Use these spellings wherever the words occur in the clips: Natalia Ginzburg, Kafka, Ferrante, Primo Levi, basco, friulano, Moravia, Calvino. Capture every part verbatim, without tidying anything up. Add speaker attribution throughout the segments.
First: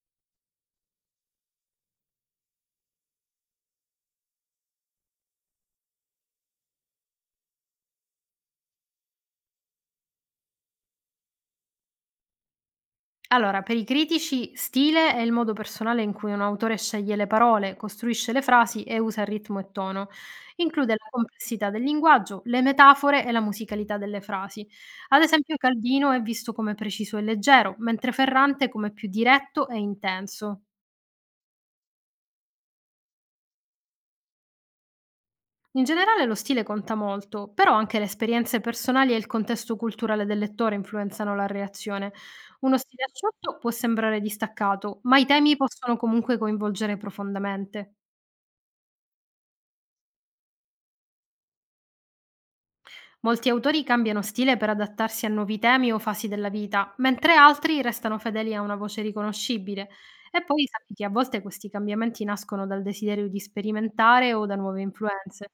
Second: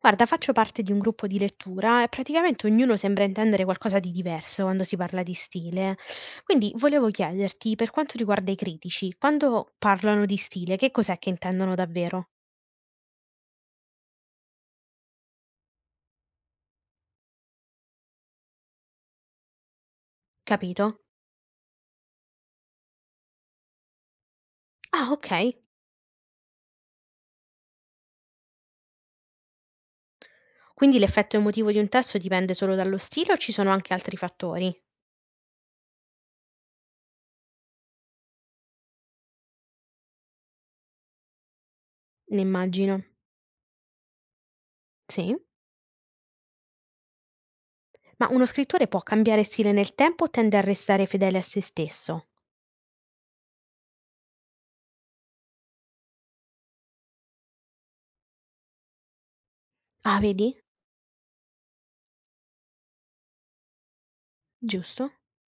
Speaker 1: Guarda, faccio parte di un gruppo di lettura e praticamente ognuno sembra intendere qualcosa di diverso quando si parla di stile. Quindi volevo chiederti, per quanto riguarda i critici, quando parlano di stile, che cos'è che intendono davvero?
Speaker 2: Allora, per i critici, stile è il modo personale in cui un autore sceglie le parole, costruisce le frasi e usa ritmo e tono. Include
Speaker 1: Capito?
Speaker 2: la complessità del linguaggio, le metafore e la musicalità delle frasi.
Speaker 1: Ah,
Speaker 2: Ad
Speaker 1: ok.
Speaker 2: esempio, Calvino è visto come preciso e leggero, mentre Ferrante come più diretto e intenso.
Speaker 1: Quindi l'effetto emotivo di un testo dipende solo dallo stile o ci sono anche altri fattori?
Speaker 2: In generale lo stile conta molto, però anche le esperienze personali e il contesto culturale del lettore influenzano la reazione.
Speaker 1: Ne
Speaker 2: Uno
Speaker 1: immagino.
Speaker 2: stile asciutto può sembrare distaccato, ma i
Speaker 1: Sì.
Speaker 2: temi possono comunque coinvolgere profondamente.
Speaker 1: Ma uno scrittore può cambiare stile nel tempo o tende a restare fedele a se stesso?
Speaker 2: Molti autori cambiano stile per adattarsi a nuovi temi o fasi della vita, mentre altri restano fedeli a una voce riconoscibile.
Speaker 1: Ah,
Speaker 2: E
Speaker 1: vedi?
Speaker 2: poi sappi che a volte questi cambiamenti nascono dal desiderio di sperimentare o da nuove
Speaker 1: Giusto?
Speaker 2: influenze.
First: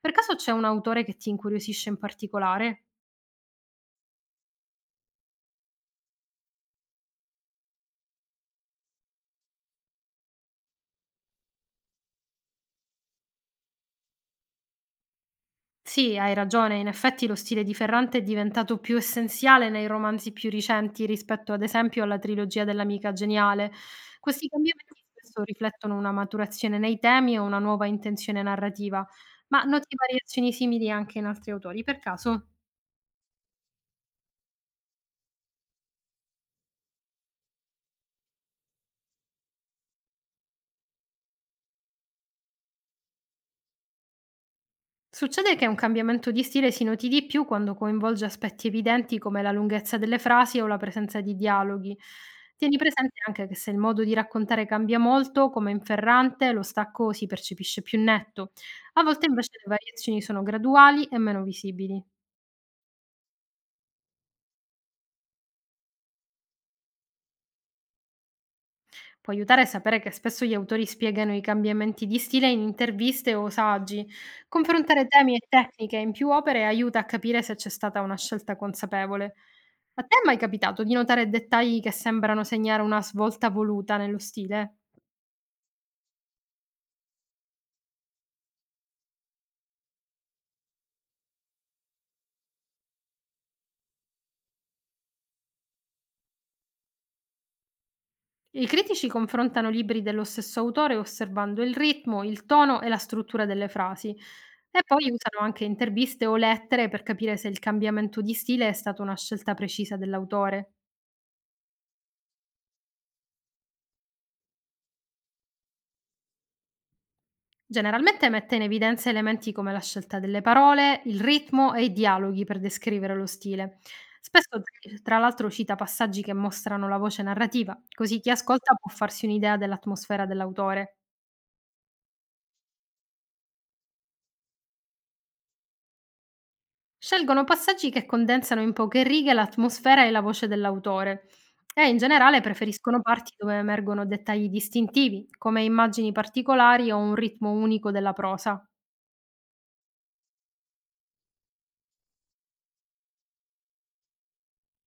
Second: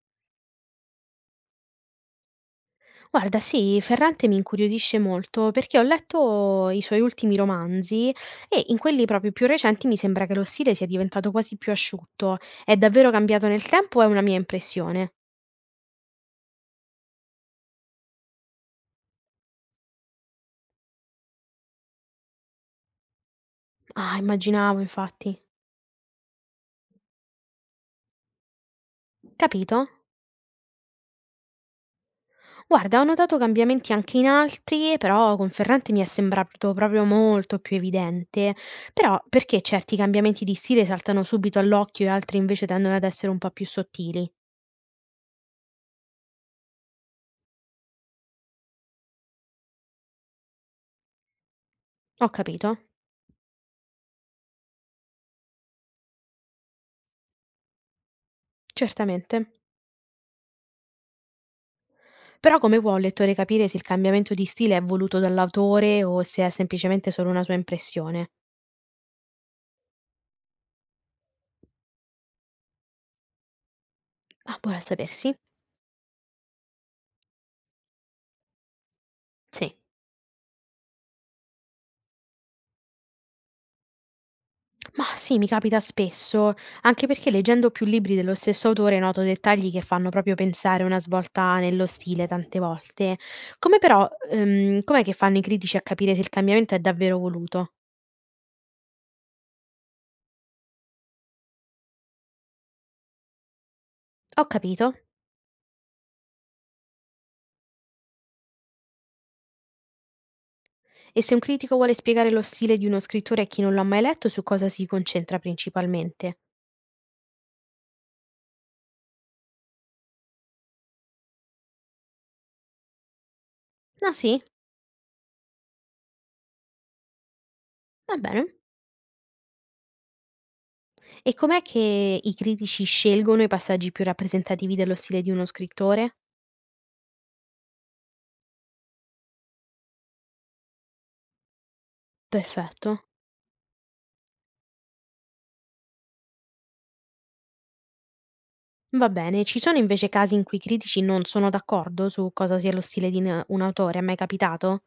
Speaker 2: Per caso c'è un autore che ti incuriosisce in particolare?
Speaker 1: Guarda, sì, Ferrante mi incuriosisce molto perché ho letto i suoi ultimi romanzi e in quelli proprio più recenti mi sembra che lo stile sia diventato quasi più asciutto. È davvero cambiato nel tempo o è una mia impressione?
Speaker 2: Sì, hai ragione. In effetti lo stile di Ferrante è diventato più essenziale nei romanzi più recenti rispetto, ad esempio, alla trilogia dell'amica geniale.
Speaker 1: Ah,
Speaker 2: Questi
Speaker 1: immaginavo,
Speaker 2: cambiamenti
Speaker 1: infatti.
Speaker 2: spesso riflettono una maturazione nei temi e una nuova intenzione narrativa. Ma
Speaker 1: Capito?
Speaker 2: noti variazioni simili anche in altri autori, per caso?
Speaker 1: Guarda, ho notato cambiamenti anche in altri, però con Ferrante mi è sembrato proprio molto più evidente. Però perché certi cambiamenti di stile saltano subito all'occhio e altri invece tendono ad essere un po' più sottili?
Speaker 2: Succede che un cambiamento di stile si noti di più quando coinvolge aspetti evidenti come la lunghezza delle frasi o la presenza di dialoghi.
Speaker 1: Ho
Speaker 2: Tieni
Speaker 1: capito,
Speaker 2: presente anche che se il modo di raccontare cambia molto, come in Ferrante, lo stacco si percepisce più netto. A volte
Speaker 1: certamente.
Speaker 2: invece le variazioni sono graduali e meno visibili.
Speaker 1: Però come può un lettore capire se il cambiamento di stile è voluto dall'autore o se è semplicemente solo una sua impressione?
Speaker 2: Può aiutare a sapere che spesso gli autori spiegano i cambiamenti di stile in interviste o saggi.
Speaker 1: Ah, buono a
Speaker 2: Confrontare temi
Speaker 1: sapersi.
Speaker 2: e tecniche in più opere aiuta a capire se c'è stata una scelta consapevole.
Speaker 1: Sì.
Speaker 2: A te è mai capitato di notare dettagli che sembrano segnare una svolta voluta nello stile?
Speaker 1: Ma sì, mi capita spesso, anche perché leggendo più libri dello stesso autore noto dettagli che fanno proprio pensare a una svolta nello stile tante volte. Come però, ehm, com'è che fanno i critici a capire se il cambiamento è davvero voluto?
Speaker 2: I critici confrontano libri dello stesso autore osservando il ritmo, il tono e la struttura delle frasi
Speaker 1: Ho
Speaker 2: e
Speaker 1: capito.
Speaker 2: poi usano anche interviste o lettere per capire se il cambiamento di stile è stata una scelta precisa dell'autore.
Speaker 1: E se un critico vuole spiegare lo stile di uno scrittore a chi non l'ha mai letto, su cosa si concentra principalmente?
Speaker 2: Generalmente mette in evidenza elementi come la scelta delle parole, il ritmo e i dialoghi per descrivere lo stile.
Speaker 1: Ah sì?
Speaker 2: Spesso, tr- tra l'altro, cita passaggi che mostrano la voce narrativa,
Speaker 1: Va
Speaker 2: così chi
Speaker 1: bene.
Speaker 2: ascolta può farsi un'idea dell'atmosfera dell'autore.
Speaker 1: E com'è che i critici scelgono i passaggi più rappresentativi dello stile di uno scrittore?
Speaker 2: Scelgono passaggi che condensano in poche righe l'atmosfera e la voce dell'autore e in generale preferiscono
Speaker 1: Perfetto.
Speaker 2: parti dove emergono dettagli distintivi, come immagini particolari o un ritmo unico della prosa.
Speaker 1: Va bene, ci sono invece casi in cui i critici non sono d'accordo su cosa sia lo stile di un un autore, è mai capitato?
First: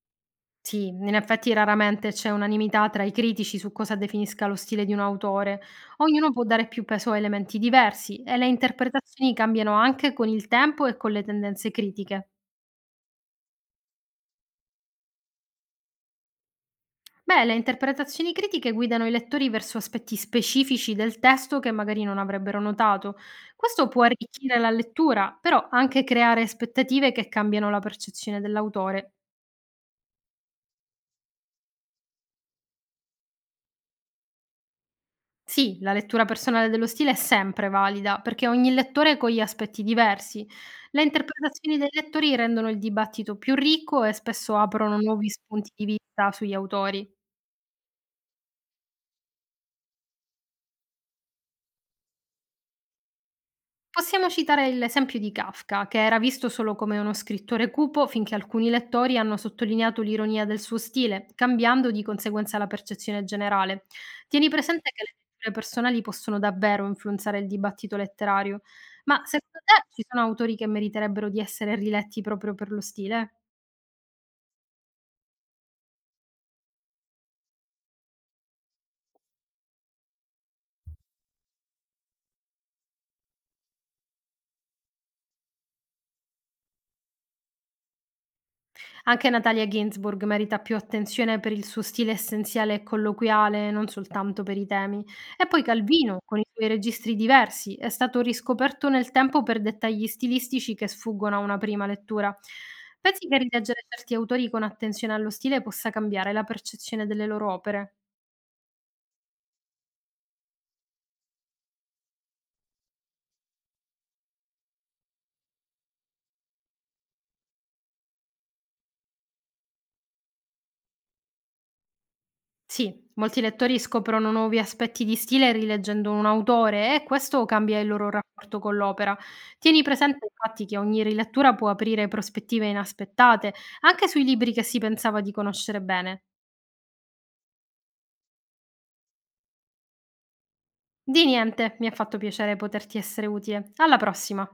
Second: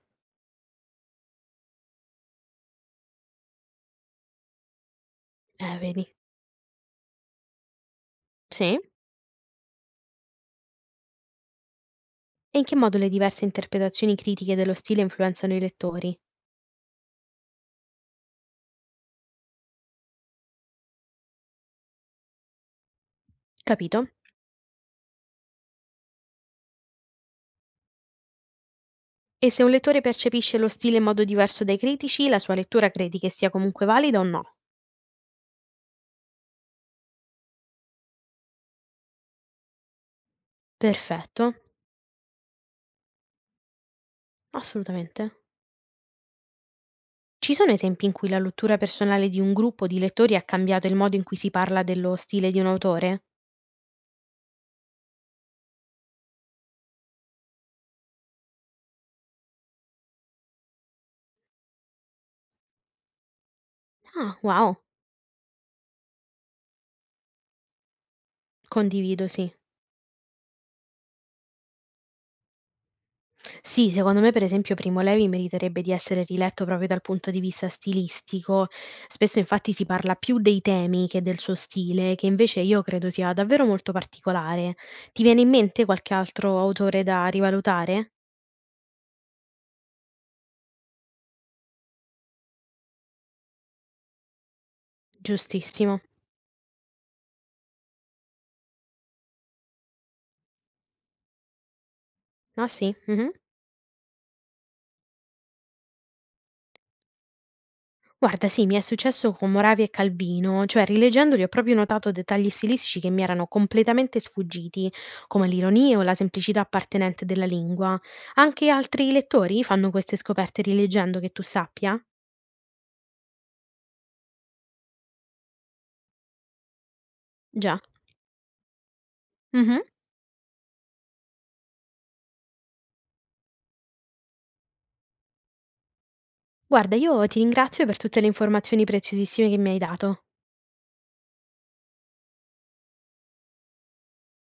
Speaker 2: Sì, in effetti raramente c'è unanimità tra i critici su cosa definisca lo stile di un autore.
Speaker 1: Eh, vedi.
Speaker 2: Ognuno può dare più peso a elementi diversi e le
Speaker 1: Sì.
Speaker 2: interpretazioni cambiano anche con il tempo e con le tendenze critiche.
Speaker 1: E in che modo le diverse interpretazioni critiche dello stile influenzano i lettori?
Speaker 2: Beh, le interpretazioni critiche guidano i lettori verso aspetti specifici del testo che magari non avrebbero notato. Questo può
Speaker 1: Capito?
Speaker 2: arricchire la lettura, però anche creare aspettative che cambiano la percezione dell'autore.
Speaker 1: E se un lettore percepisce lo stile in modo diverso dai critici, la sua lettura credi che sia comunque valida o no?
Speaker 2: Sì, la lettura personale dello stile è sempre valida, perché ogni lettore coglie aspetti diversi. Le
Speaker 1: Perfetto,
Speaker 2: interpretazioni dei lettori rendono il dibattito più ricco e spesso aprono nuovi
Speaker 1: assolutamente.
Speaker 2: spunti di vista sugli autori.
Speaker 1: Ci sono esempi in cui la lettura personale di un gruppo di lettori ha cambiato il modo in cui si parla dello stile di un autore?
Speaker 2: Possiamo citare il l'esempio di Kafka, che era visto solo come uno scrittore cupo finché alcuni lettori hanno sottolineato l'ironia del suo stile, cambiando di conseguenza la percezione generale.
Speaker 1: Ah,
Speaker 2: Tieni
Speaker 1: wow,
Speaker 2: presente che le letture personali possono davvero influenzare il dibattito letterario, ma
Speaker 1: condivido, sì.
Speaker 2: secondo te ci sono autori che meriterebbero di essere riletti proprio per lo stile?
Speaker 1: Sì, secondo me per esempio Primo Levi meriterebbe di essere riletto proprio dal punto di vista stilistico. Spesso infatti si parla più dei temi che del suo stile, che invece io credo sia davvero molto particolare. Ti viene in mente qualche altro autore da rivalutare?
Speaker 2: Anche Natalia Ginzburg merita più attenzione per il suo stile essenziale e colloquiale, non soltanto per i temi. E poi
Speaker 1: Giustissimo.
Speaker 2: Calvino, con i suoi registri diversi, è stato riscoperto nel tempo per dettagli stilistici che sfuggono a una prima lettura.
Speaker 1: Ah sì?
Speaker 2: Pensi
Speaker 1: Mhm.
Speaker 2: che rileggere certi autori con attenzione allo stile possa cambiare la percezione delle loro opere?
Speaker 1: Guarda, sì, mi è successo con Moravia e Calvino, cioè rileggendoli ho proprio notato dettagli stilistici che mi erano completamente sfuggiti, come l'ironia o la semplicità appartenente della lingua. Anche altri lettori fanno queste scoperte rileggendo, che tu sappia?
Speaker 2: Sì, molti lettori scoprono nuovi aspetti di stile rileggendo un autore e questo cambia
Speaker 1: Già.
Speaker 2: il loro rapporto con l'opera.
Speaker 1: Mhm.
Speaker 2: Tieni presente infatti che ogni rilettura può aprire prospettive inaspettate, anche sui libri che si pensava di conoscere bene.
Speaker 1: Guarda, io ti ringrazio per tutte le informazioni preziosissime che mi hai dato.
Speaker 2: Di niente, mi ha fatto piacere poterti essere utile. Alla prossima!